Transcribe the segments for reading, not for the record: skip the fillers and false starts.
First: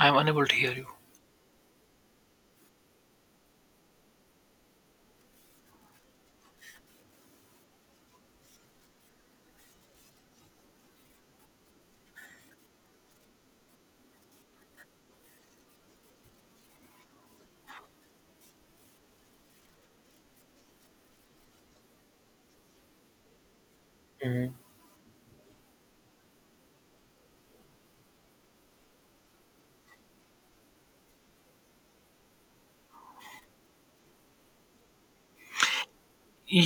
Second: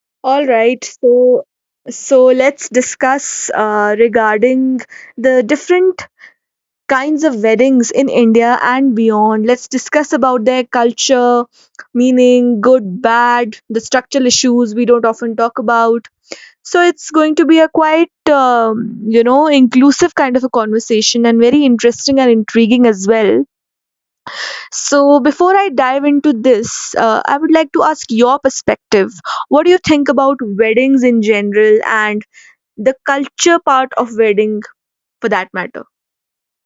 I am unable All to hear right, you. so let's discuss regarding the different kinds of weddings in India and beyond. Let's discuss about their culture, meaning good, bad, the structural issues we don't often talk about. So it's going to be a quite inclusive kind of a conversation and very interesting and intriguing as well. So, before I dive into this, I would like to ask your perspective. What do you think about weddings in general and the culture part of wedding for that matter?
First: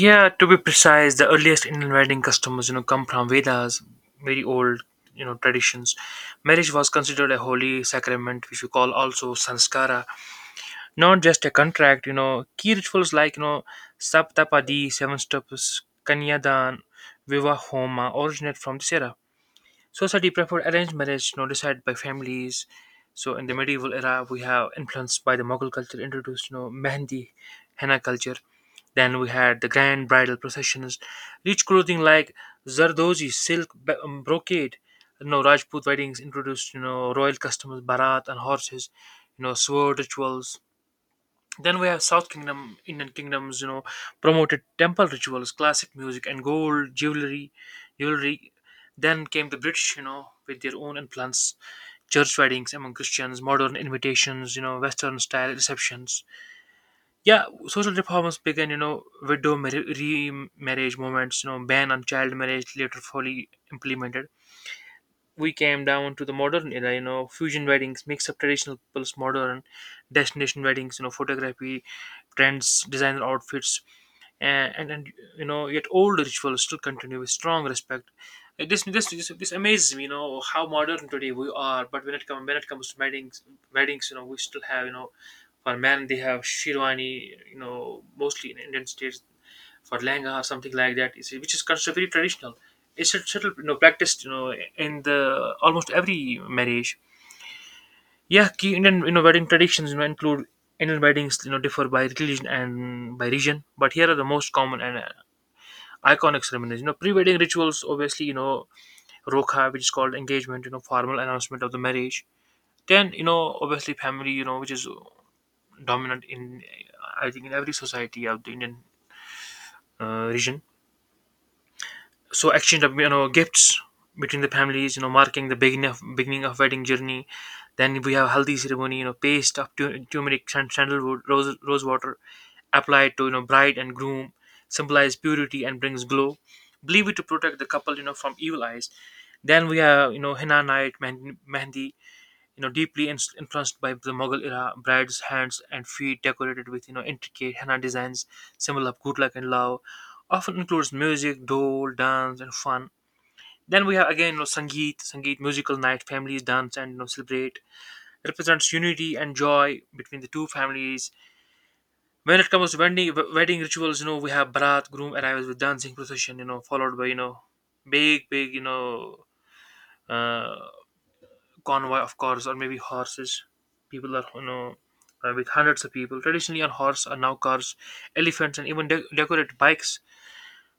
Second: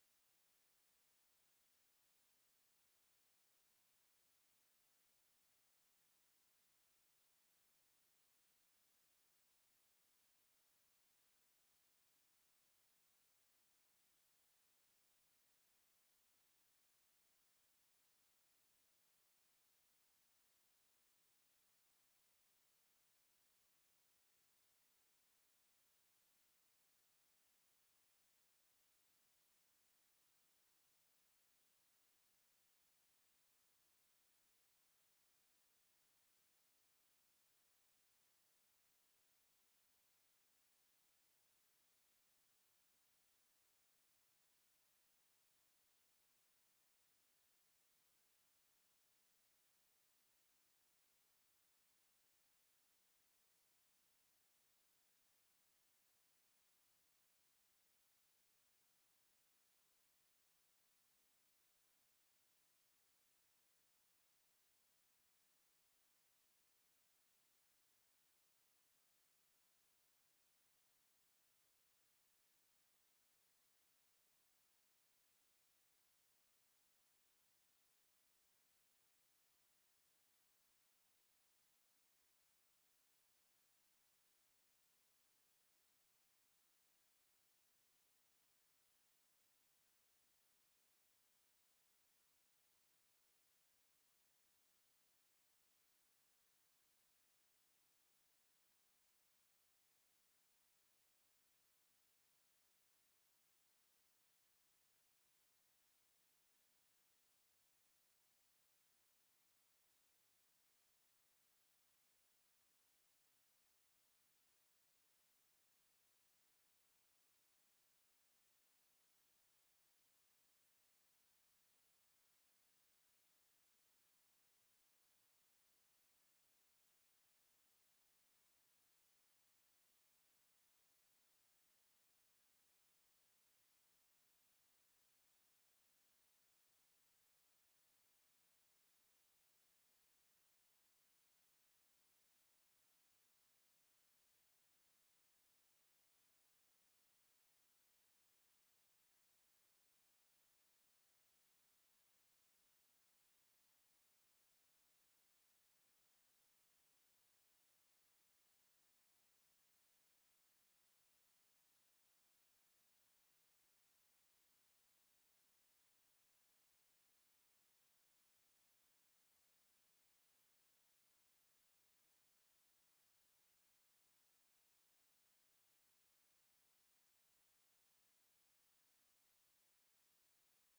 Yeah, to be precise, the earliest Indian wedding customs, you know, come from Vedas, very old, you know, traditions. Marriage was considered a holy sacrament, which we call also sanskara, not just a contract. You know, key rituals like saptapadi, seven steps, kanyadan, viva homa, originate from this era. Society preferred arranged marriage, no decided by families. So in the medieval era, we have influenced by the Mughal culture, introduced, you know, Mehndi, henna culture. Then we had the grand bridal processions, rich clothing like zardozi, silk, brocade. You know, Rajput weddings introduced, you know, royal customs, barat and horses. You know, sword rituals. Then we have South Kingdom, Indian kingdoms, you know, promoted temple rituals, classic music, and gold jewelry. Jewelry. Then came the British, you know, with their own influence, church weddings among Christians, modern invitations, you know, Western style receptions. Yeah, social reforms began, you know, widow remarriage movements, you know, ban on child marriage later fully implemented. We came down to the modern era, you know, fusion weddings, mix of traditional plus modern, destination weddings, you know, photography, trends, designer outfits, and you know yet old rituals still continue with strong respect. This amazes me, you know, how modern today we are, but when it comes to weddings, weddings, you know, we still have, you know, for men they have shirwani, you know, mostly in Indian states, for langa or something like that, you see, which is considered very traditional. It's a subtle, you know, practiced, you know, in the almost every marriage. Yeah, key Indian, you know, wedding traditions, you know, include Indian weddings. You know, differ by religion and by region, but here are the most common and iconic ceremonies. You know, pre-wedding rituals, obviously, you know, rokha, which is called engagement. You know, formal announcement of the marriage. Then, you know, obviously family, you know, which is dominant in, I think, in every society of the Indian region. So exchange of, you know, gifts between the families, you know, marking the beginning of wedding journey. Then we have haldi ceremony, you know, paste of turmeric and sandalwood, rose water applied to, you know, bride and groom. Symbolize purity and brings glow. Believe it to protect the couple, you know, from evil eyes. Then we have, you know, henna night, mehndi, you know, deeply influenced by the Mughal era. Bride's hands and feet decorated with, you know, intricate henna designs, symbol of good luck and love, often includes music, dole, dance, and fun. Then we have again, you know, Sangeet musical night. Families dance and, you know, celebrate. Represents unity and joy between the two families. When it comes to wedding rituals, you know, we have Barat, groom arrives with dancing procession, you know, followed by, you know, big, big, you know. Uh, Convoy of cars or maybe horses. People are, you know, with hundreds of people, traditionally on horse are now cars, elephants, and even decorated bikes.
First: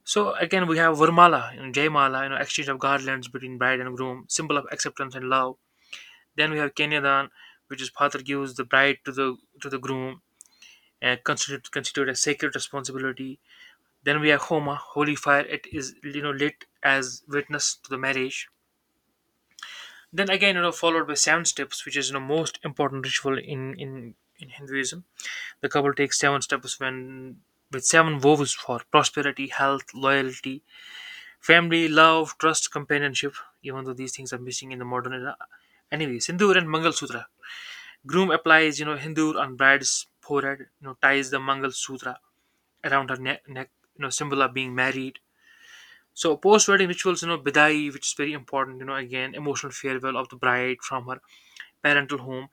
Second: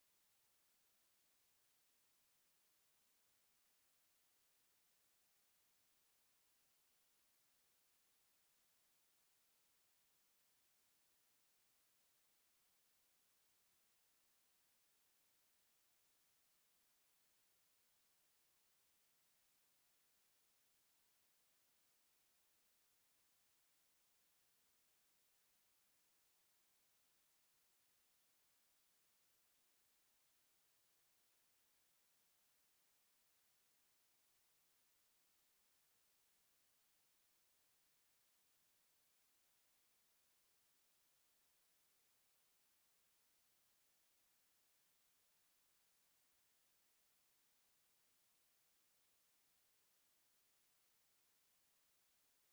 So again, we have Vermala, you know, Jaymala, you know, exchange of garlands between bride and groom, symbol of acceptance and love. Then we have Kenyadan, which is father gives the bride to the groom and considered a sacred responsibility. Then we have Homa, holy fire. It is, you know, lit as witness to the marriage. Then again, you know, followed by seven steps, which is, you know, most important ritual in in Hinduism. The couple takes seven steps when with seven vows for prosperity, health, loyalty, family, love, trust, companionship. Even though these things are missing in the modern era, anyway, Sindoor and Mangal Sutra. Groom applies, you know, Hindoor on bride's forehead. You know, ties the Mangal Sutra around her neck. You know, symbol of being married. So post-wedding rituals, you know, bidai, which is very important, you know, again, emotional farewell of the bride from her parental home.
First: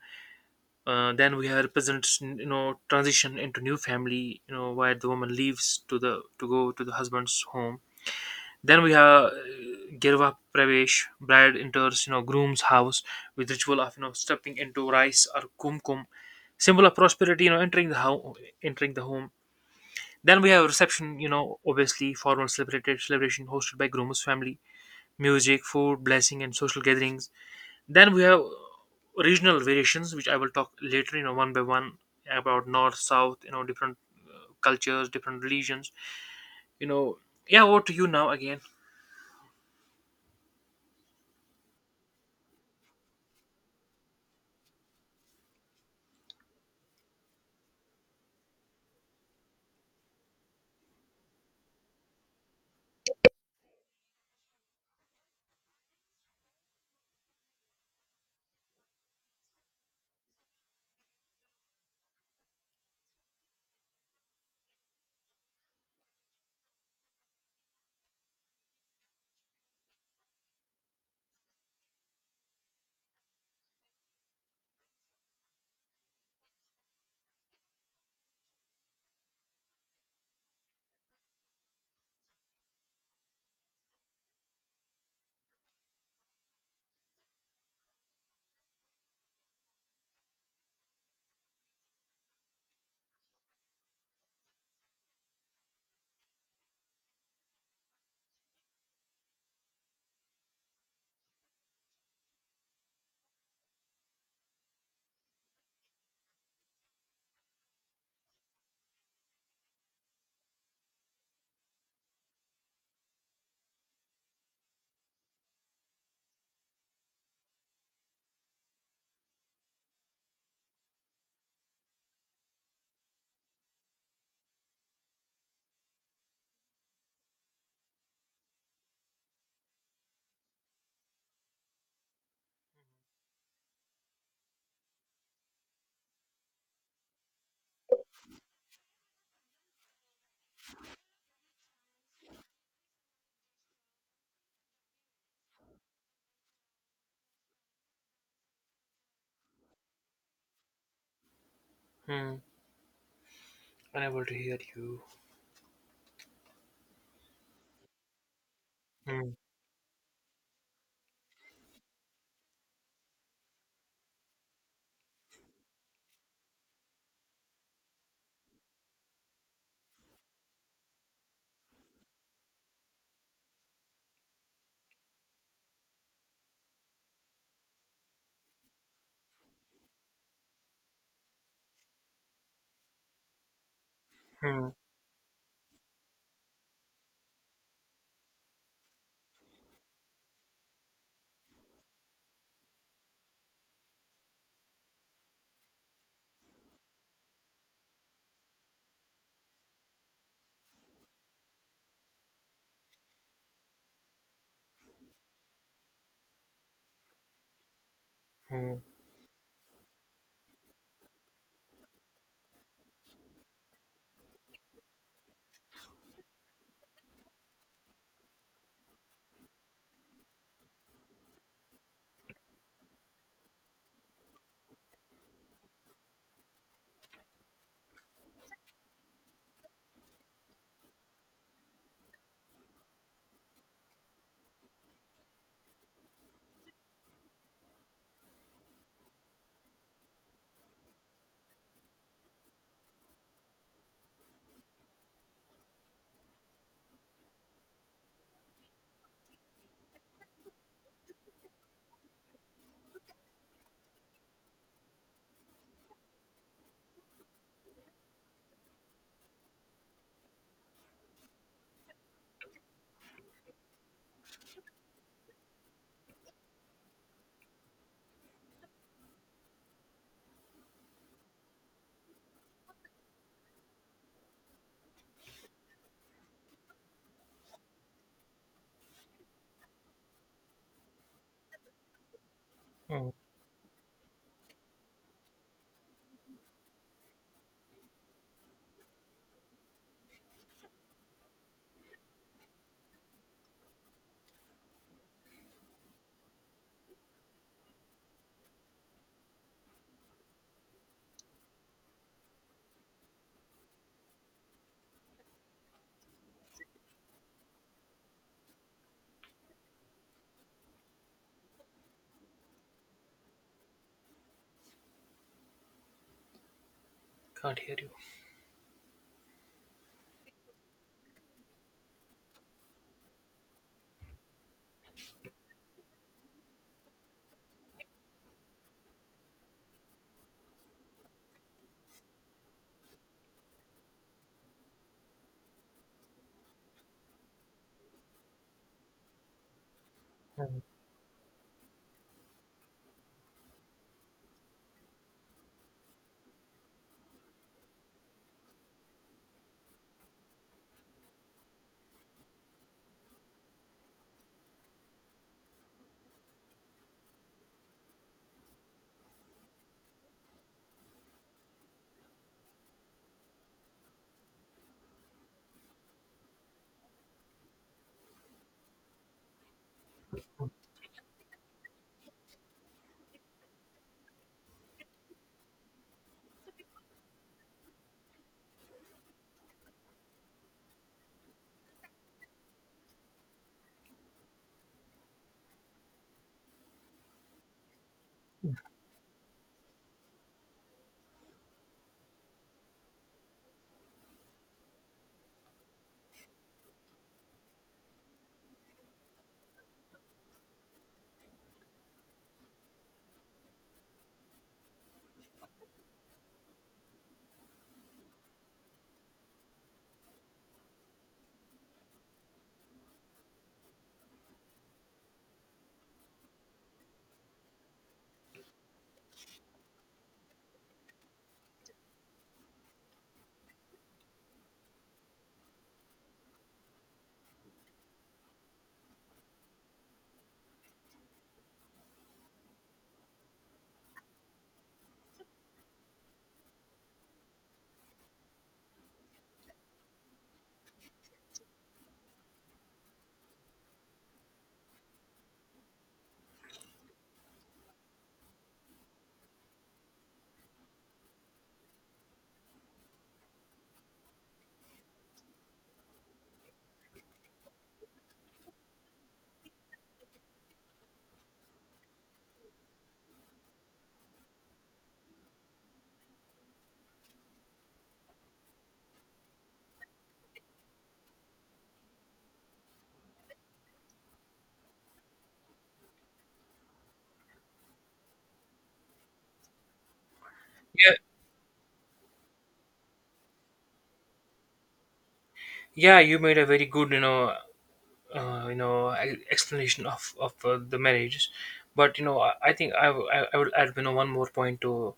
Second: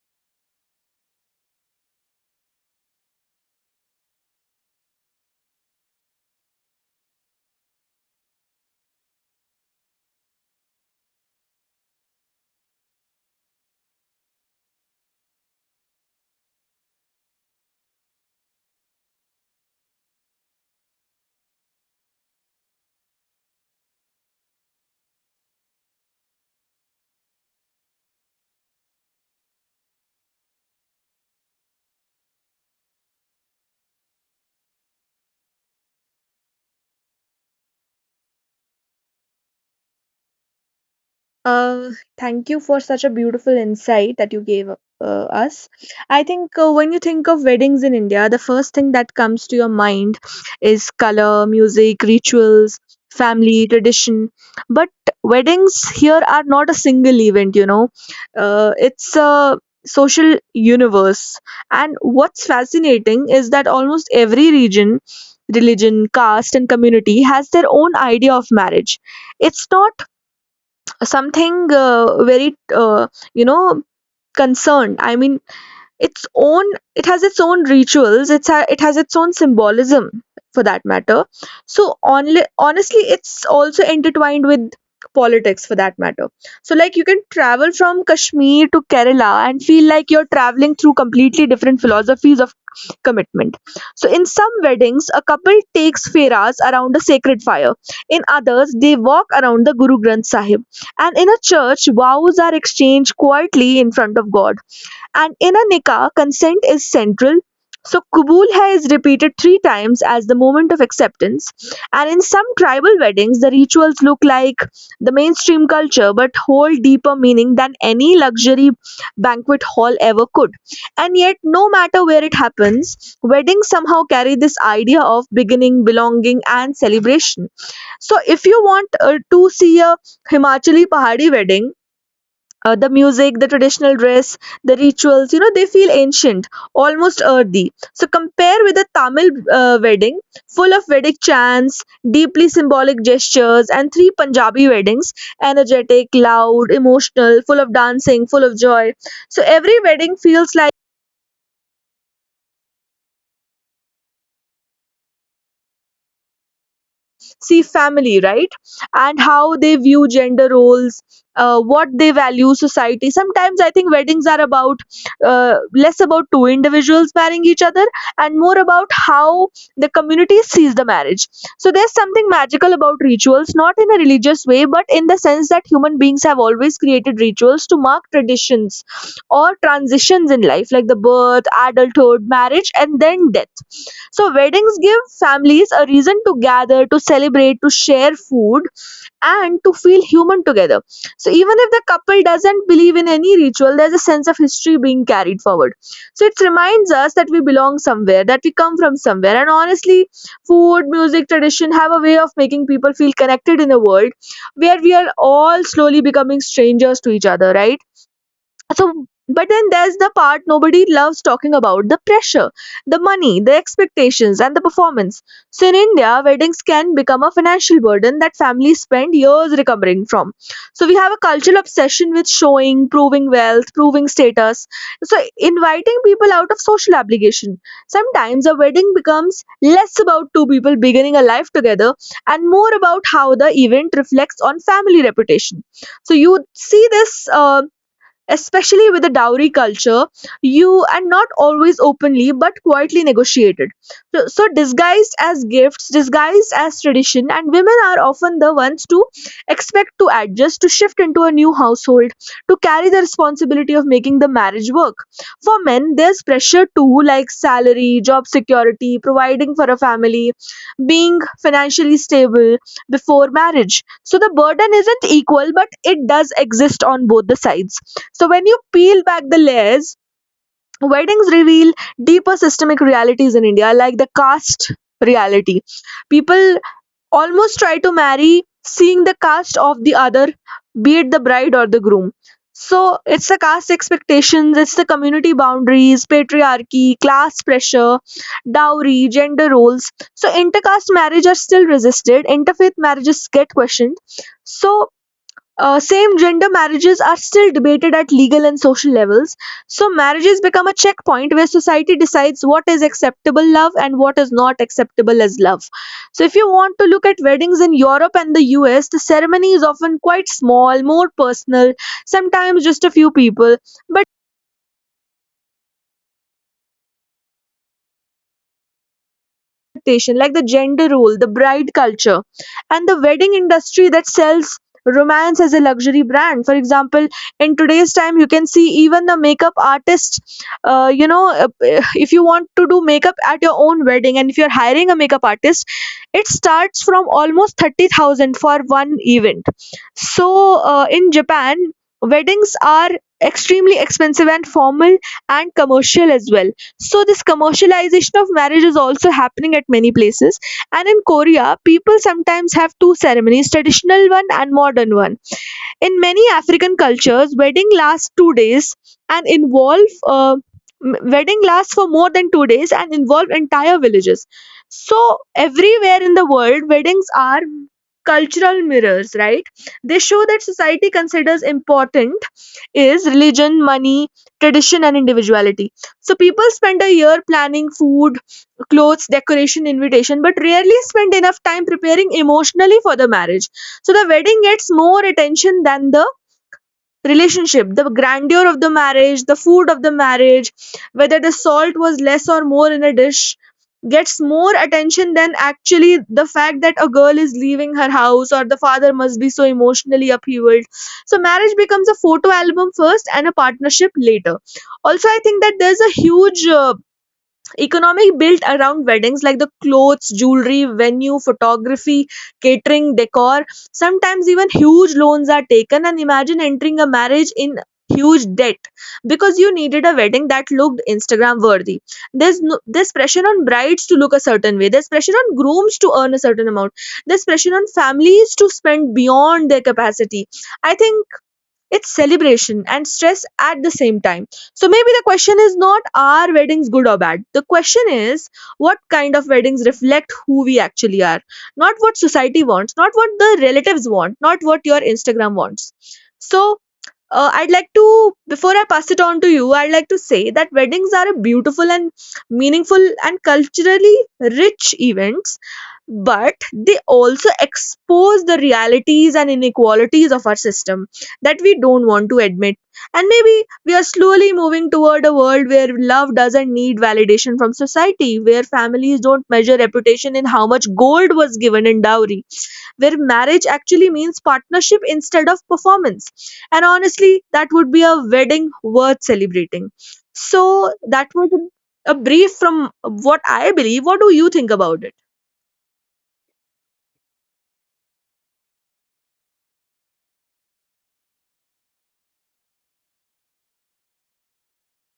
Then we have represents, you know, transition into new family, you know, where the woman leaves to the to go to the husband's home. Then we have girva pravesh, bride enters, you know, groom's house with ritual of, you know, stepping into rice or kumkum, symbol of prosperity, you know, entering the house, entering the home. Then we have reception, you know, obviously formal celebrated celebration hosted by groom's family, music, food, blessing, and social gatherings. Then we have regional variations, which I will talk later, you know, one by one, about north, south, you know, different cultures, different religions, you know. Yeah, over to you now again. Uh, Thank you for such a beautiful insight that you gave us. I think when you think of weddings in India, the first thing that comes to your mind is color, music, rituals, family, tradition. But weddings here are not a single event, it's a social universe. And what's fascinating is that almost every region, religion, caste, and community has their own idea of marriage. It's not something very you know concerned I mean its own. It has its own rituals. It has its own symbolism for that matter. So only honestly it's also intertwined with politics for that matter. So like you can travel from Kashmir to Kerala and feel like you're traveling through completely different philosophies of commitment. So in some weddings a couple takes feras around a sacred fire, in others they walk around the Guru Granth Sahib, and in a church vows are exchanged quietly in front of God, and in a nikah, consent is central. So kubul hai is repeated 3 times as the moment of acceptance. And in some tribal weddings, the rituals look like the mainstream culture but hold deeper meaning than any luxury banquet hall ever could. And yet, no matter where it happens, weddings somehow carry this idea of beginning, belonging, and celebration. So, if you want to see a Himachali Pahari wedding, the music, the traditional dress, the rituals, you know, they feel ancient, almost earthy. So compare with a Tamil wedding, full of Vedic chants, deeply symbolic gestures, and three Punjabi weddings, energetic, loud, emotional, full of dancing, full of joy. So every wedding feels like Hmm. Unable to hear you. see family, right? And Hmm. how they view gender roles, what they value, society. Sometimes I think weddings are about less about two individuals marrying each other and more about how the community sees the marriage. So there's something magical about rituals, not in a religious way but in the sense that human beings have always created rituals to mark traditions or transitions in life like the birth, adulthood, marriage, and then death. So Hmm. weddings give families a reason to gather, to celebrate, to share food, and to feel human together. So even if the couple doesn't believe in any ritual, there's a sense of history being carried forward. So it reminds us that we belong somewhere, that we come from somewhere. And honestly, food, music, tradition have a way of making people feel connected in a world where we are all slowly becoming strangers to each other, right? Hmm. So, but then there's the part nobody loves talking about: the pressure, the money, the expectations, and the performance. So, in India, weddings can become a financial burden that families spend years recovering from. So, we have a cultural obsession with showing, proving wealth, proving status. So, inviting people out of social obligation. Sometimes a wedding becomes less about two people beginning a life together and more about how the event reflects on family reputation. So, you see this. Especially with the dowry culture you and not always openly but quietly negotiated, so disguised as gifts, disguised as tradition, and women are often the ones to expect to adjust, to shift into a new household, to carry the responsibility of making the marriage work. For men there's pressure too, like salary, job security, providing for a family, being financially stable before marriage. So the burden isn't equal but it does exist on both the sides. So when you peel back the layers, weddings reveal deeper systemic realities in India, like the caste reality. People almost try to marry seeing the caste of the other, be it the bride or the groom. So Hmm. it's the caste expectations, it's the community boundaries, patriarchy, class pressure, dowry, gender roles. So intercaste marriage are still resisted, interfaith marriages get questioned. So same gender marriages are still debated at legal and social levels. So, marriages become a checkpoint where society decides what is acceptable love and what is not acceptable as love. So, if you want to look at weddings in Europe and the US, the ceremony is often quite small, more personal, sometimes just a few people. But Can't hear you. expectation, like the gender role, the bride culture, and the wedding industry that sells romance as a luxury brand. For example, in today's time, you can see even the makeup artist. Uh, you know, uh, if you want to do makeup at your own wedding, and if you're hiring a makeup artist, it starts from almost 30,000 for one event. So, Hmm. In Japan, weddings are extremely expensive and formal and commercial as well. So this commercialization of marriage is also happening at many places. And in Korea, people sometimes have two ceremonies, traditional one and modern one. In many African cultures, wedding lasts two days and involve wedding lasts for more than two days and involve entire villages. So everywhere in the world, weddings are cultural mirrors, right? They show that society considers important is religion, money, tradition, and individuality. So people spend a year planning food, clothes, decoration, invitation, but rarely spend enough time preparing emotionally for the marriage. So the wedding gets more attention than the relationship. The grandeur of the marriage, the food of the marriage, whether the salt was less or more in a dish gets more attention than actually the fact that a girl is leaving her house or the father must be so emotionally upheavaled. So marriage becomes a photo album first and a partnership later. Also, I think that there's a huge economic built around weddings like the clothes, jewelry, venue, photography, catering, decor. Sometimes even huge loans are taken and imagine entering a marriage in huge debt because you needed a wedding that looked Instagram worthy. There's no, There's pressure on brides to look a certain way, there's pressure on grooms to earn a certain amount, there's pressure on families to spend beyond their capacity. I think it's celebration and stress at the same time. So maybe the question is not, are weddings good or bad? The question is what kind of weddings reflect who we actually are, not what society wants, not what the relatives want, not what your Instagram wants. So I'd like to, before I pass it on to you, I'd like to say that weddings are a beautiful and meaningful and culturally rich event but they also expose the realities and inequalities of our system that we don't want to admit. And maybe we are slowly moving toward a world where love doesn't need validation from society, where families don't measure reputation in how much gold was given in dowry, where marriage actually means partnership instead of performance. And honestly, that would be a wedding worth celebrating. So, Yeah, that was a brief from what I believe. What do you think about it? yeah, you made a very good, you know explanation of the marriages, but you know I think I, w- I would add, you know, one more point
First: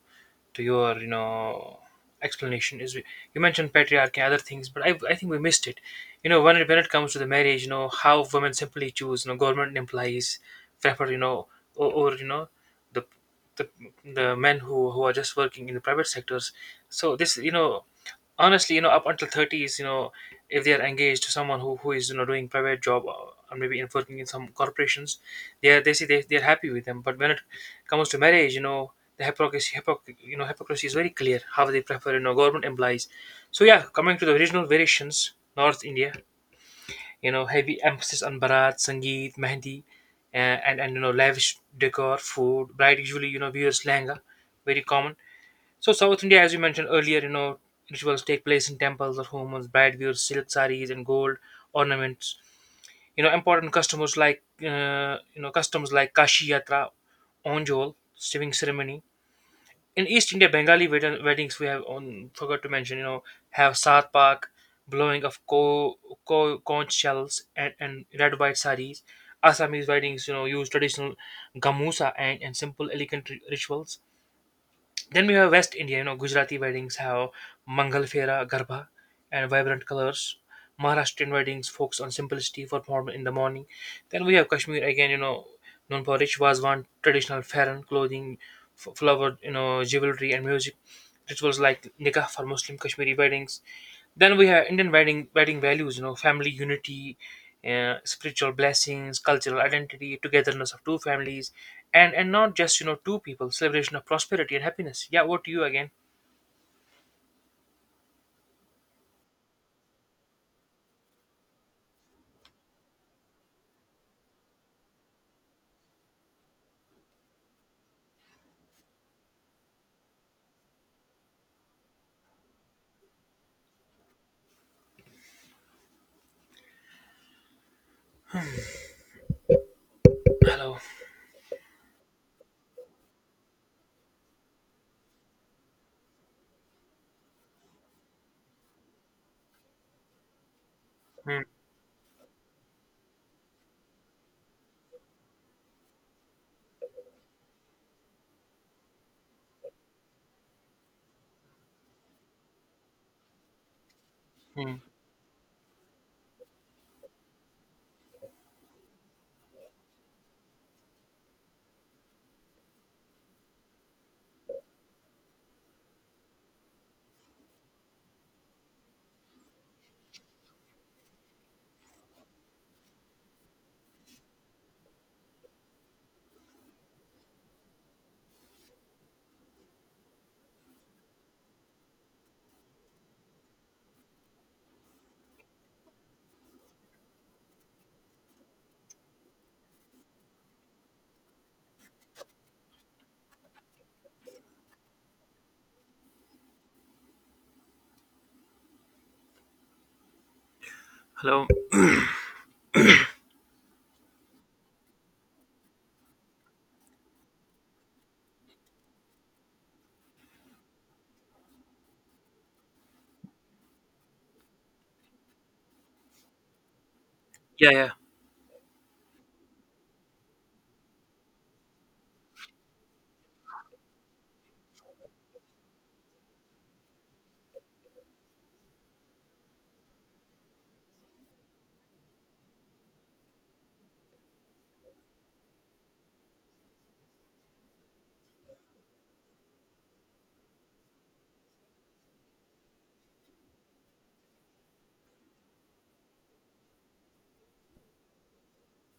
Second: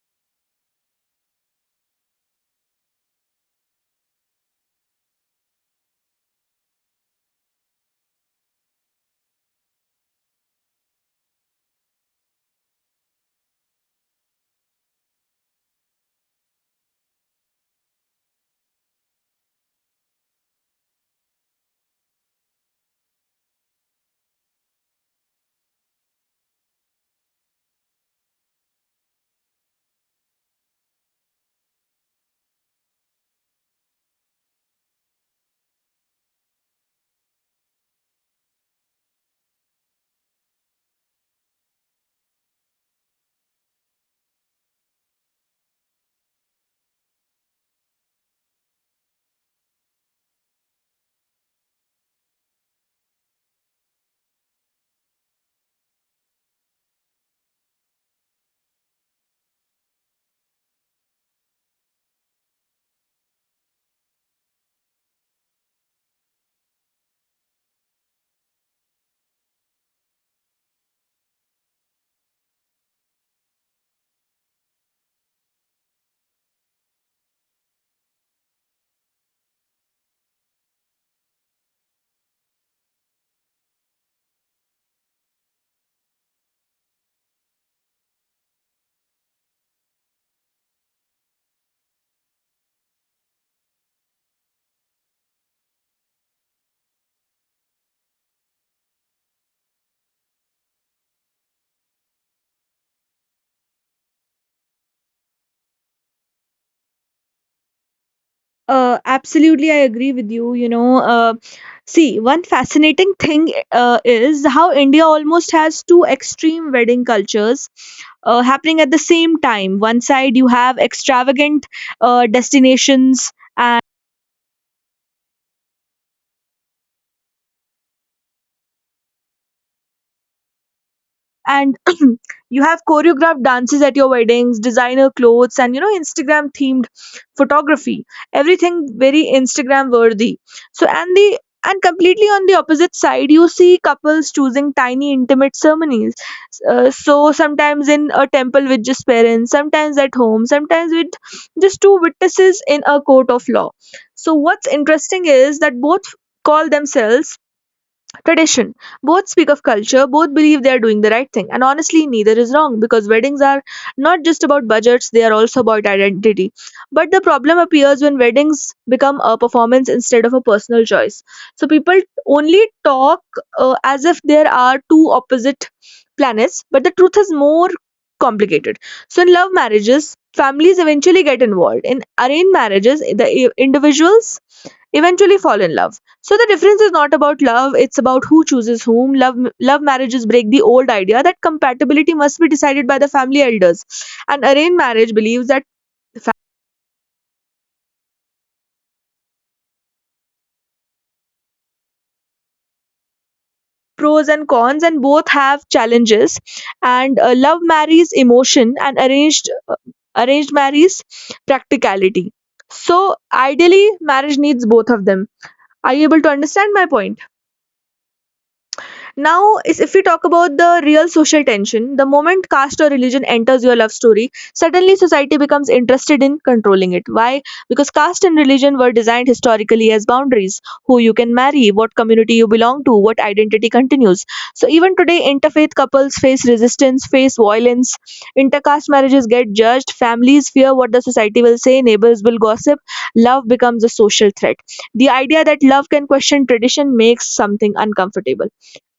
to your, you know, explanation is you mentioned patriarchy and other things, but I think we missed it, you know, when it comes to the marriage, you know, how women simply choose, you know, government employees, prefer, you know, or, you know, the the the men who are just working in the private sectors. So this, you know, honestly, you know, up until 30s, you know, if they are engaged to someone who is, you know, doing private job, or maybe in working in some corporations, they are they say they are happy with them, but when it comes to marriage, you know, the you know hypocrisy is very clear how they prefer, you know, government implies. So yeah, coming to the original variations, north India, you know, heavy emphasis on barat, sangeet, mehndi, and, you know, lavish decor, food. Bride usually, you know, wears langa, very common. So South India, as you mentioned earlier, you know, rituals take place in temples or homes. Bride wears silk saris and gold ornaments. You know, important customers like you know customs like Kashi Yatra, Onjol, sewing ceremony. In East India, Bengali weddings we have on forgot to mention. You know, have Saat Pak, blowing of co conch shells and red white saris. Assamese weddings, you know, use traditional gamusa and simple elegant rituals. Then we have West India, you know, Gujarati weddings have Mangal Fera, Garba, and vibrant colors. Maharashtrian weddings focus on simplicity for formal in the morning. Then we have Kashmir again, you know, known for rich Vazwan, traditional Farran clothing, flowered, you know, jewelry and music, rituals like nikah for Muslim Kashmiri weddings. Then we have Indian wedding values, you know, family unity, spiritual blessings, cultural identity, togetherness of two families, and not just, you know, two people. Celebration of prosperity and happiness. Yeah, what to you again? Absolutely, I agree with you. You know, see, one fascinating thing is how India almost has two extreme wedding cultures happening at the same time. One side, you have extravagant destinations Hello. and you have choreographed dances at your weddings, designer clothes, and you know, Instagram themed photography, everything very Instagram worthy. So Hmm, and completely on the opposite side you see couples choosing tiny intimate ceremonies, so sometimes in a temple with just parents, sometimes at home, sometimes with just two witnesses in a court of law. So what's hmm. interesting is that both call themselves tradition. Both speak of culture, both believe they are doing the right thing. And honestly, neither is wrong because weddings are not just about budgets, they are also about identity. But the problem appears when weddings become a performance instead of a personal choice. So people only talk as if there are two opposite planets, but the truth is more complicated. So in love marriages, families eventually get involved. In arranged marriages, individuals eventually fall in love. So the difference is not about love, it's about who chooses whom. Love marriages break the old idea that compatibility must be decided by the family elders. And arranged marriage believes that Hello. pros and cons and both have challenges and love marries emotion and arranged marries practicality. So ideally marriage needs both of them. Are you able to understand my point? Yeah, yeah. Now, is if we talk about the real social tension, the moment caste or religion enters your love story, suddenly society becomes interested in controlling it. Why? Because caste and religion were designed historically as boundaries, who you can marry, what community you belong to, what identity continues. So, even today, interfaith couples face resistance, face violence, intercaste marriages get judged, families fear what the society will say, neighbors will gossip, love becomes a social threat. The idea that love can question tradition makes something uncomfortable.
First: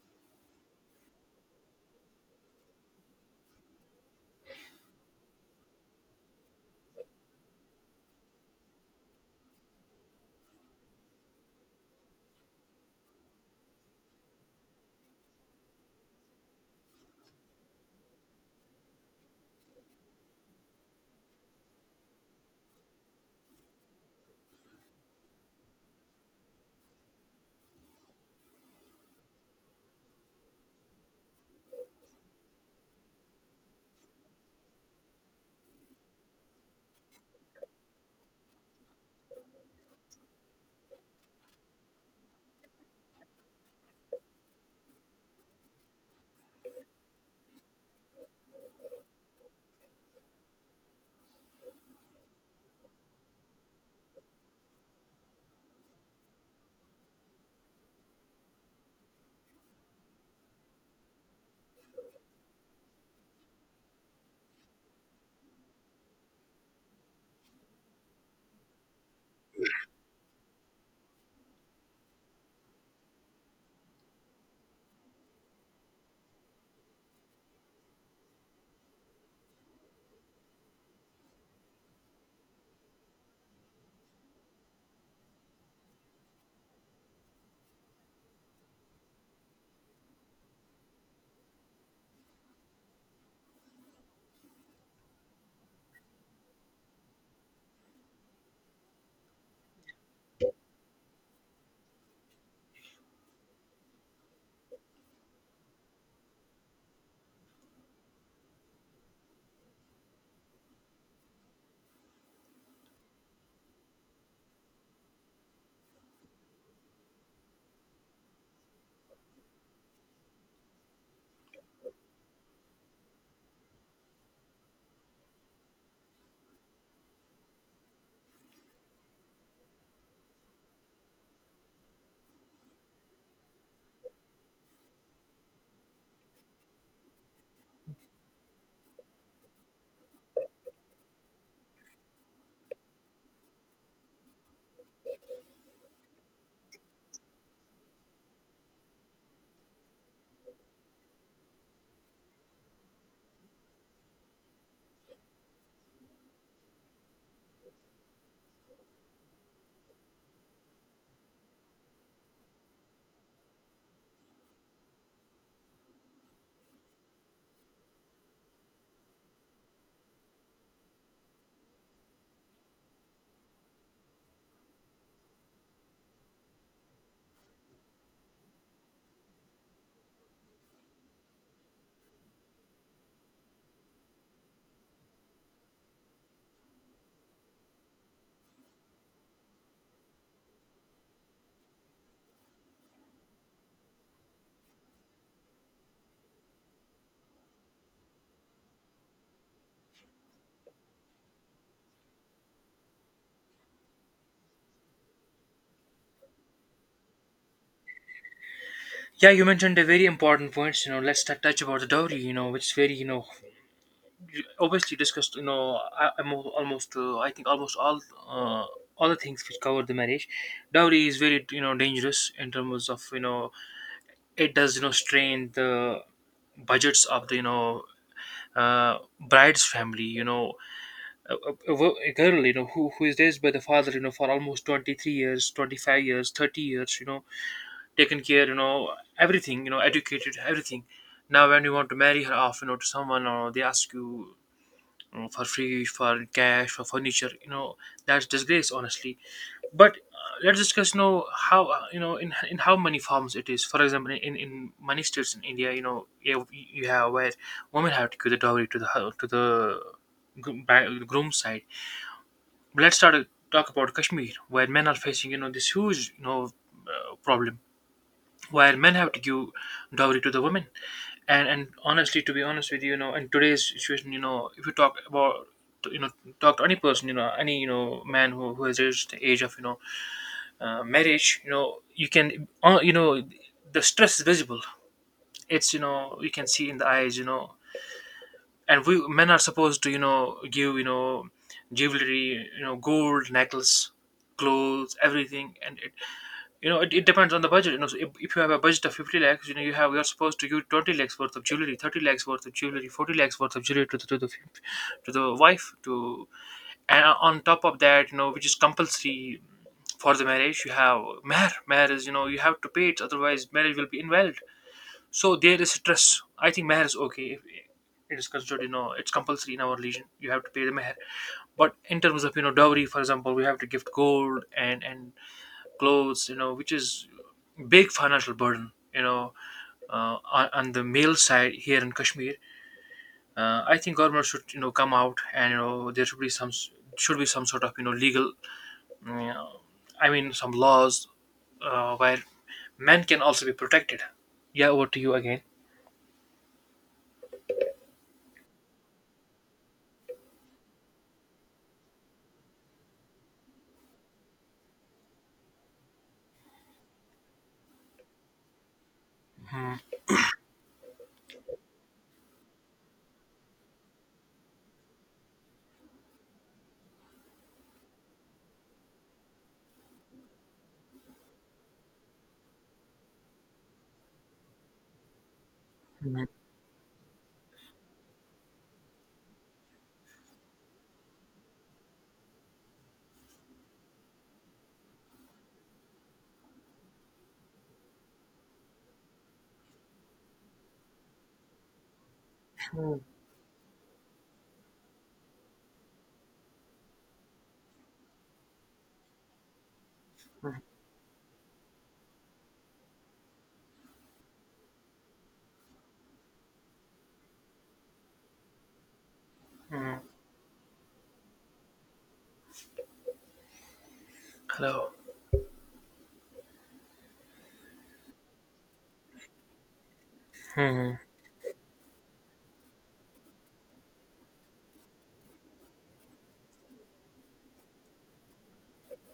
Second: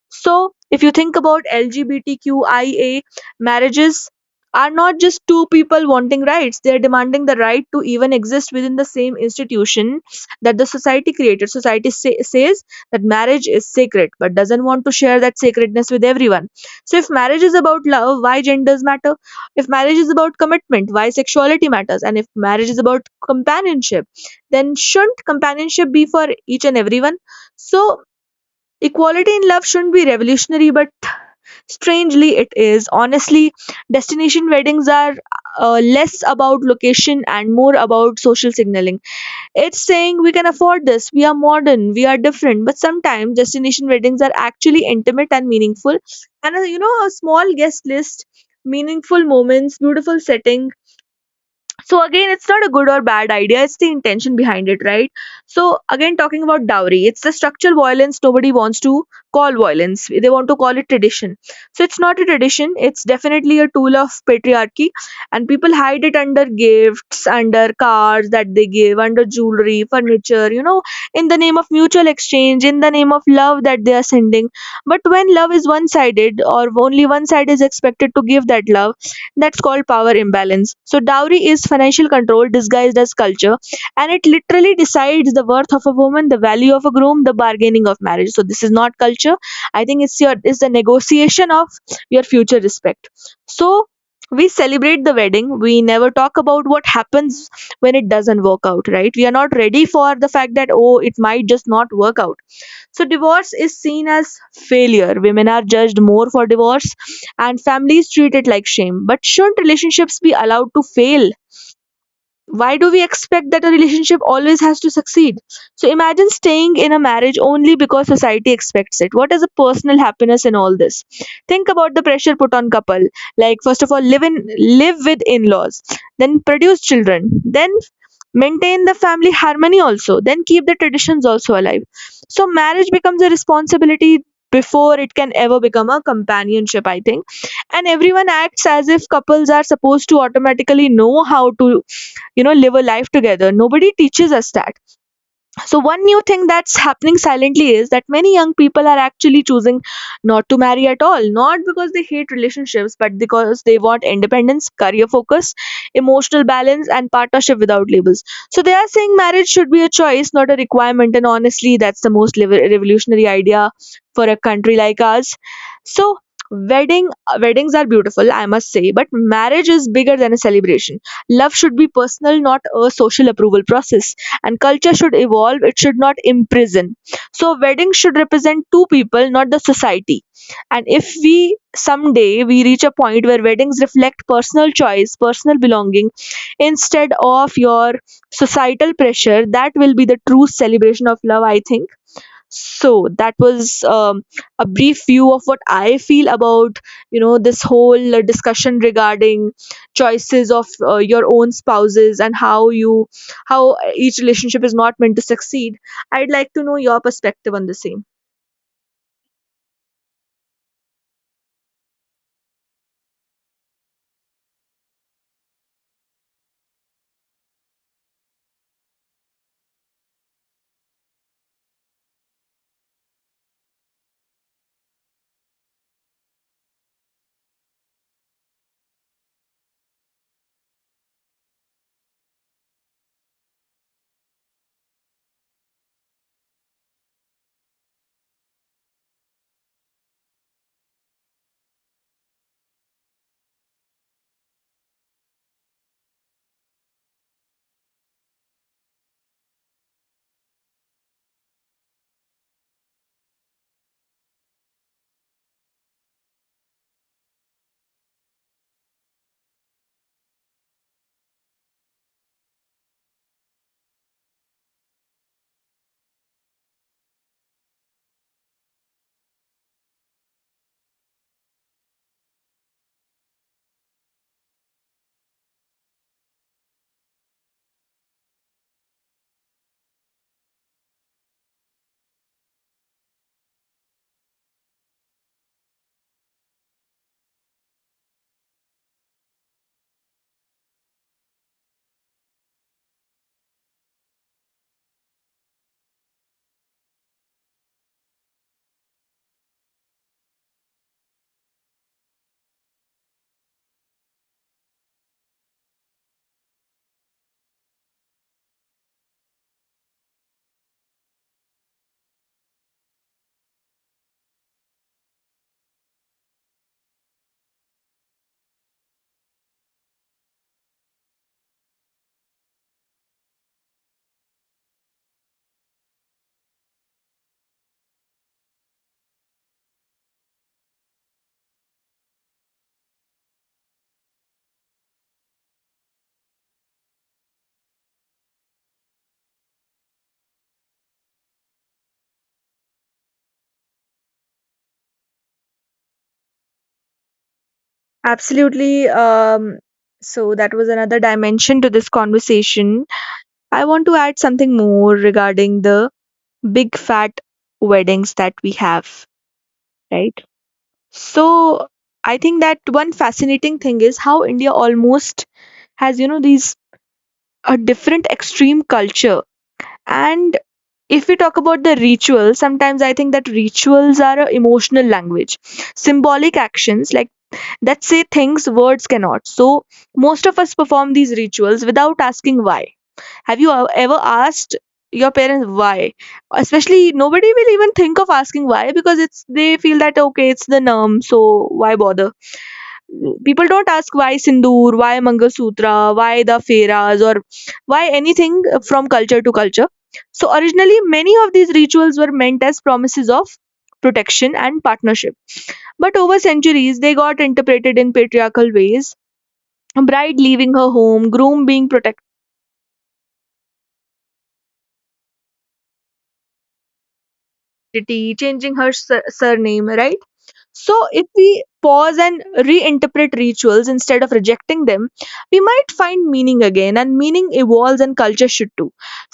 So, if you think about LGBTQIA marriages, are not just two people wanting rights, they are demanding the right to even exist within the same institution that the society created. Society says that marriage is sacred but doesn't want to share that sacredness with everyone. So, if marriage is about love, why genders matter? If marriage is about commitment, why sexuality matters? And if marriage is about companionship, then shouldn't companionship be for each and everyone? So, equality in love shouldn't be revolutionary, but strangely it is. Honestly, destination weddings are less about location and more about social signaling. It's saying we can afford this, we are modern, we are different, but sometimes destination weddings are actually intimate and meaningful. And you know, a small guest list, meaningful moments, beautiful setting. So again, it's not a good or bad idea, it's the intention behind it, right? So again, talking about dowry, it's the structural violence nobody wants to call violence, they want to call it tradition. So it's not a tradition, it's definitely a tool of patriarchy, and people hide it under gifts, under cars that they give, under jewelry, furniture, you know, in the name of mutual exchange, in the name of love that they are sending. But when love is one sided or only one side is expected to give that love, that's called power imbalance. So, dowry is financial control disguised as culture, and it literally decides the worth of a woman, the value of a groom, the bargaining of marriage. So, this is not culture. I think it's your, it's the negotiation of your future respect. So, we celebrate the wedding. We never talk about what happens when it doesn't work out, right? We are not ready for the fact that, oh, it might just not work out. So, divorce is seen as failure. Women are judged more for divorce, and families treat it like shame. But shouldn't relationships be allowed to fail? Why do we expect that a relationship always has to succeed? So, imagine staying in a marriage only because society expects it. What is a personal happiness in all this? Think about the pressure put on couple. Like, first of all, live with in-laws, then produce children, then maintain the family harmony also, then keep the traditions also alive. So marriage becomes a responsibility before it can ever become a companionship, I think. And everyone acts as if couples are supposed to automatically know how to, you know, live a life together. Nobody teaches us that. So, one new thing that's happening silently is that many young people are actually choosing not to marry at all, not because they hate relationships, but because they want independence, career focus, emotional balance, and partnership without labels. So, they are saying marriage should be a choice, not a requirement. And honestly, that's the most revolutionary idea for a country like ours. So, wedding weddings are beautiful, I must say, but marriage is bigger than a celebration. Love should be personal, not a social approval process, and culture should evolve, it should not imprison. So weddings should represent two people, not the society. And if we, someday we reach a point where weddings reflect personal choice, personal belonging, instead of your societal pressure, that will be the true celebration of love, I think. So that was a brief view of what I feel about, you know, this whole discussion regarding choices of your own spouses, and how you, how each relationship is not meant to succeed. I'd like to know your perspective on the same. Yeah, you mentioned a very important points. You know, let's touch about the dowry. You know, which is very, you know, you obviously discussed. You know, almost I think almost uh, all the things which cover the marriage. Dowry is very, you know, dangerous in terms of, you know, it does, you know, strain the budgets of the, you know, uh, bride's family. You know, a girl, you know, who is raised by the father, you know, for almost 23 years, 25 years, 30 years, you know, taken care, you know, everything, you know, educated, everything. Now when you want to marry her off, you know, to someone, or they ask you for free, for cash, for furniture. You know, that's disgrace, honestly. But let's discuss, you know, how you know in how many forms it is. For example, in many states in India, you know, you have where women have to give the dowry to the groom side. But let's start talk about Kashmir, where men are facing, you know, this huge, you know, problem where men have to give dowry to the women and honestly, to be honest with you, you know, in today's situation, you know, if you talk about, you know, talk to any person, you know, any, you know, man who has reached the age of, you know, marriage, you know, you can, you know, the stress is visible. It's, you know, you can see in the eyes, you know, and we men are supposed to, you know, give, you know, jewelry, you know, gold necklace, clothes, everything. And it, you know, it depends on the budget, you know. So if you have a budget of 50 lakhs, you know, you have, you're supposed to give 20 lakhs worth of jewelry, 30 lakhs worth of jewelry, 40 lakhs worth of jewelry to the to the, to the wife. To and on top of that, you know, which is compulsory for the marriage, you have mahr. Mahr is, you know, you have to pay it, otherwise marriage will be invalid. So there is stress. I think mahr is okay if it is considered, you know, it's compulsory in our religion. You have to pay the mahr. But in terms of, you know, dowry, for example, we have to gift gold and clothes, you know, which is big financial burden, you know. On the male side here in Kashmir, I think government should, you know, come out and, you know, there should be some should be some sort of, you know, legal, you know, I mean, some laws, where men can also be protected. Yeah, over to you again. Absolutely. So that was another dimension to this conversation. I want to add something more regarding the big fat weddings that we have, Hmm, right? So I think that one fascinating thing is how India almost has, you know, these a different extreme culture. And if we talk about the rituals, sometimes I think that rituals are a emotional language, hmm, symbolic actions like that say things words cannot. So most of us perform these rituals without asking why. Have you ever asked your parents why? Especially nobody will even think of asking why because it's, they feel that okay, it's the norm, so why bother? hmm, People don't ask why sindoor, why mangalsutra, why the feras, or why anything, from culture to culture. So hmm, originally, many of these rituals were meant as promises of protection and partnership, but over centuries they got interpreted in patriarchal ways. A hmm. bride leaving her home, groom being protected, Hello. changing her surname, right? So, Hmm, if we pause and reinterpret rituals instead of rejecting them, we might find meaning again, and meaning evolves and culture should too.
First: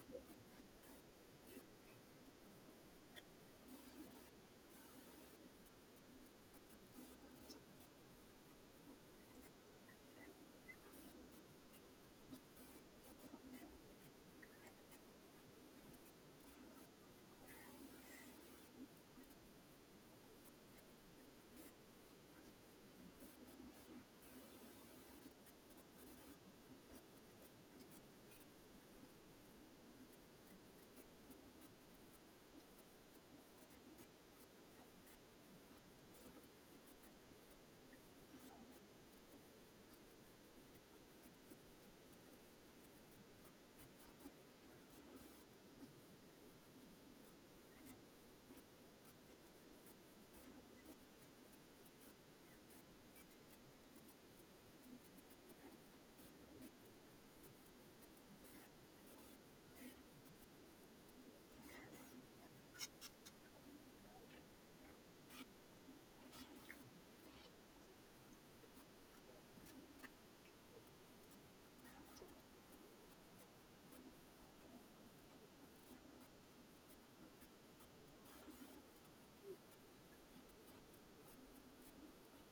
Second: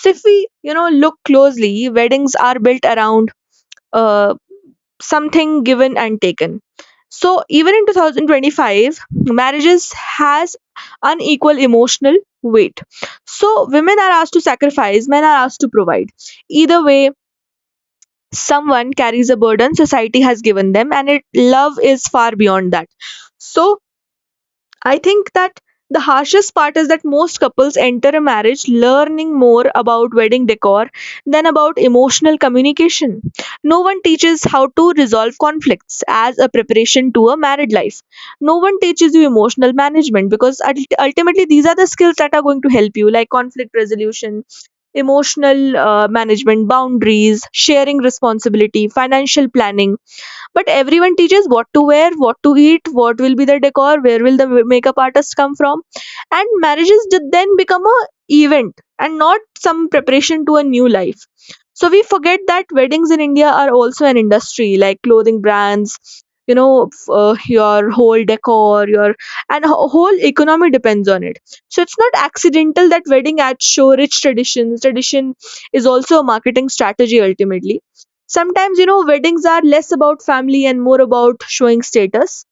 So, if we, you know, look closely, weddings are built around uh, something given and taken. So, even in 2025, marriages has unequal emotional weight. So, women are asked to sacrifice, men are asked to provide. Either way, someone carries a burden society has given them, and it, love is far beyond that. So I think that the harshest part is that most couples enter a marriage learning more about wedding decor than about emotional communication. No one teaches how to resolve conflicts as a preparation to a married life. No one teaches you emotional management, because ultimately these are the skills that are going to help you, like conflict resolution, emotional management, boundaries, sharing responsibility, financial planning. But everyone teaches what to wear, what to eat, what will be the decor, where will the makeup artist come from. And marriages did then become a event and not some preparation to a new life. So we forget that weddings in India are also an industry, like clothing brands, you know, your whole decor, your, and a whole economy depends on it. So it's not accidental that wedding ads show rich traditions. Tradition is also a marketing strategy, ultimately. Sometimes, you know, weddings are less about family and more about showing status.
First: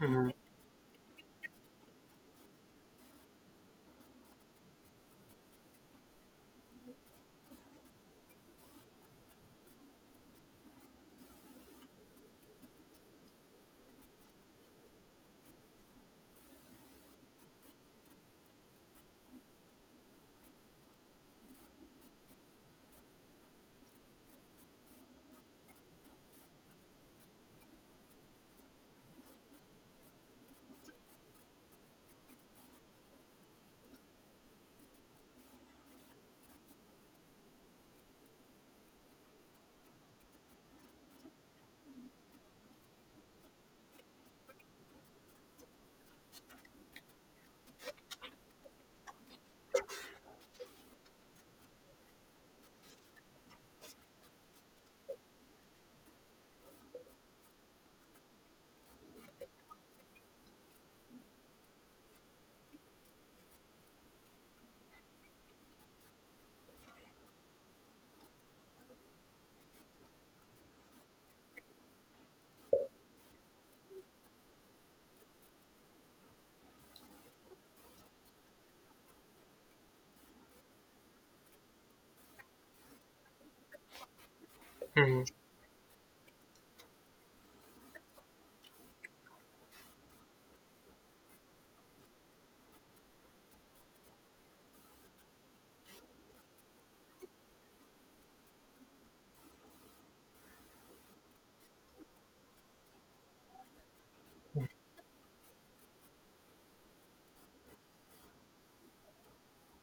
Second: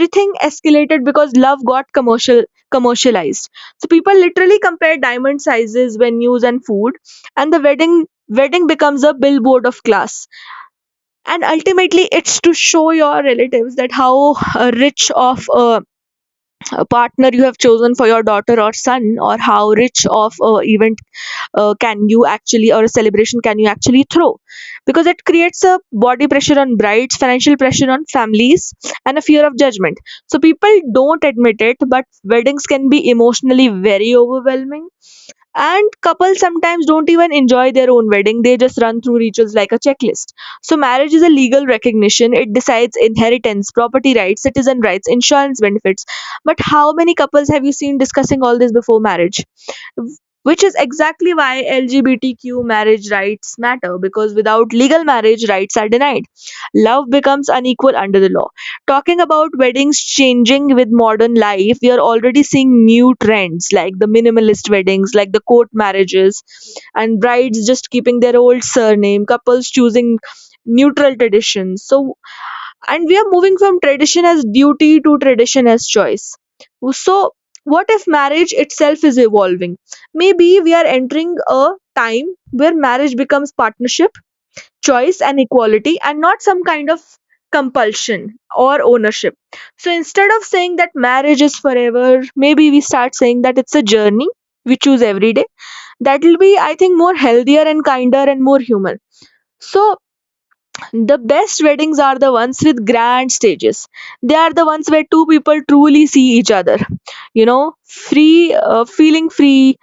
hmm, escalated because love got commercialized. So people literally compare diamond sizes, venues, and food, and the wedding becomes a billboard of class. And ultimately, it's to show your relatives that how rich of a partner you have chosen for your daughter or son, or how rich of a event can you actually, or a celebration can you actually throw. Because it creates a body pressure on brides, financial pressure on families, and a fear of judgment. So people don't admit it, but weddings can be emotionally very overwhelming, and couples sometimes don't even enjoy their own wedding, they just run through rituals like a checklist. So marriage is a legal recognition, it decides inheritance, property rights, citizen rights, insurance benefits. But how many couples have you seen discussing all this before marriage? Which is exactly why LGBTQ marriage rights matter, because without legal marriage, rights are denied. Love becomes unequal under the law. Talking about weddings changing with modern life, we are already seeing new trends, like the minimalist weddings, like the court marriages, and brides just keeping their old surname, couples choosing neutral traditions. So, and we are moving from tradition as duty to tradition as choice. So what if marriage itself is evolving? Maybe we are entering a time where marriage becomes partnership, choice, hmm. and equality, and not some kind of compulsion or ownership. So instead of saying that marriage is forever, maybe we start saying that it's a journey we choose every day. That will be, I think, more healthier and kinder and more human. So the best weddings are the ones with grand stages. They are the ones where two people truly see each other. You know, feeling free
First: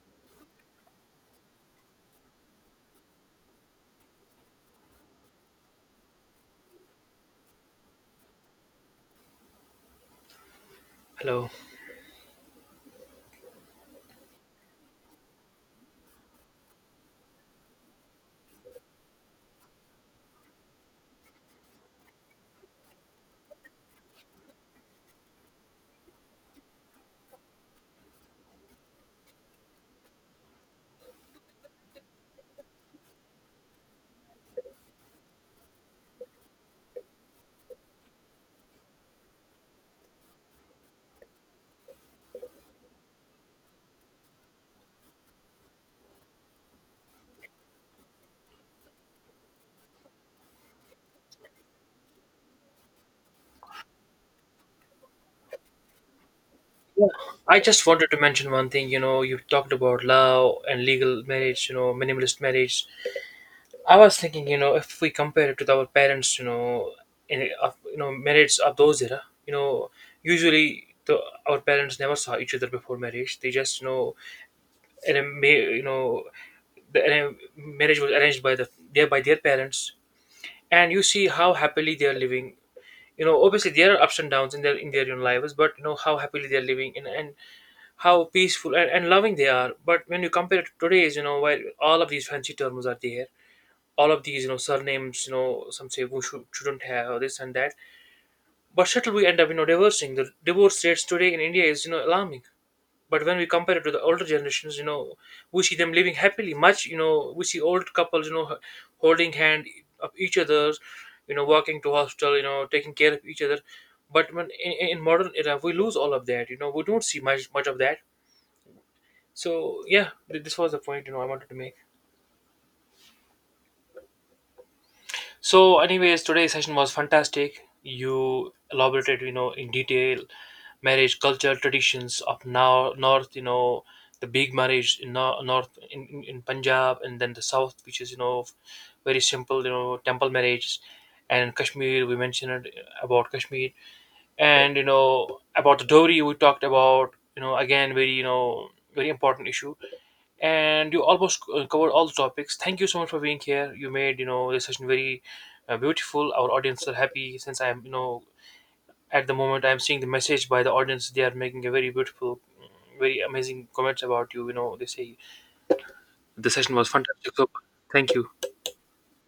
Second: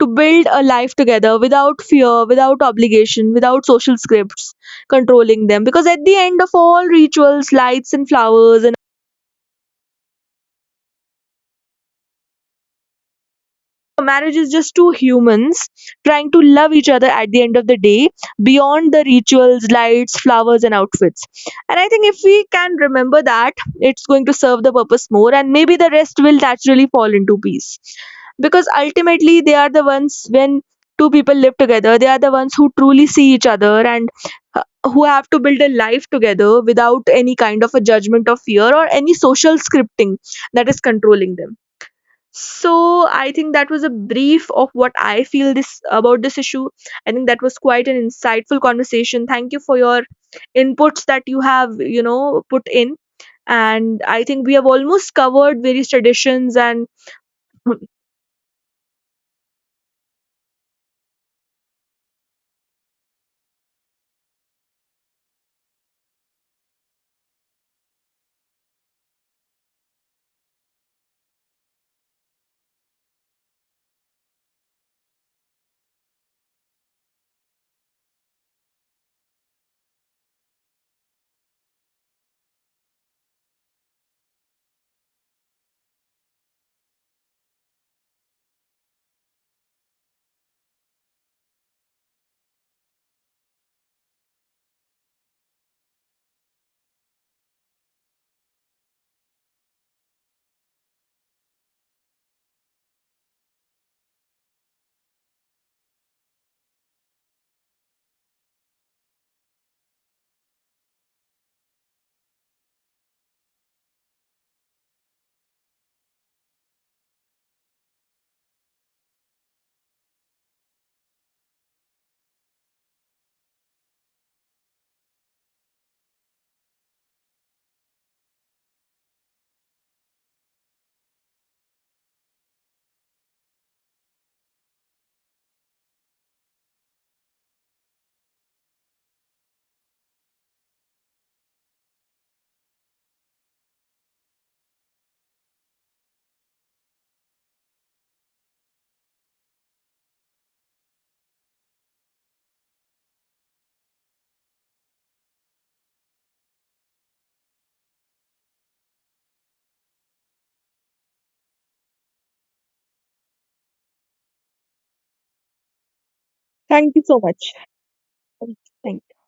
to build a life together without fear, without obligation, without social scripts controlling them. Because at the end of all rituals, lights and flowers and, Hello. a marriage is just two humans trying to love each other at the end of the day, beyond the rituals, lights, flowers, and outfits. And I think if we can remember that, it's going to serve the purpose more, and maybe the rest will naturally fall into peace. Because ultimately, they are the ones, when two people live together, they are the ones who truly see each other, and uh, who have to build a life together without any kind of a judgment of fear or any social scripting that is controlling them. So I think that was a brief of what I feel this about this issue. I think that was quite an insightful conversation. Thank you for your inputs that you have, you know, put in. And I think we have almost covered various traditions and I just wanted to mention one thing, you know, you talked about love and legal marriage, you know, minimalist marriage. I was thinking, you know, if we compare it with our parents, you know, in of, you know, marriage of those era, you know, usually the our parents never saw each other before marriage. They just, you know, and, you know, marriage was arranged by the their by their parents, and you see how happily they are living. You know, obviously there are ups and downs in their own lives, but you know how happily they are living, and how peaceful and loving they are. But when you compare it to today's, you know, where all of these fancy terms are there, all of these, you know, surnames, you know, some say who should, shouldn't have or this and that. But still, we end up, you know, divorcing. The divorce rates today in India is, you know, alarming. But when we compare it to the older generations, you know, we see them living happily. Much, you know, we see old couples, you know, holding hand of each other, you know, walking to hospital, you know, taking care of each other. But when in, in modern era, we lose all of that. You know, we don't see much of that. So yeah, this was the point, you know, I wanted to make. So, anyways, today's session was fantastic. You elaborated, you know, in detail marriage culture traditions of now north. You know, the big marriage in north in, in Punjab, and then the south, which is, you know, very simple. You know, temple marriages, and Kashmir. We mentioned it about Kashmir, and you know about the dowry. We talked about, you know, again, very, you know, very important issue. And you almost covered all the topics. Thank you so much for being here. You made, you know, this session very beautiful. Our audience are happy, since I'm, you know, at the moment I'm seeing the message by the audience. They are making a very beautiful, mm, very amazing comments about you. You know, they say the session was thank you so fantastic. So much. thank you. Thank you.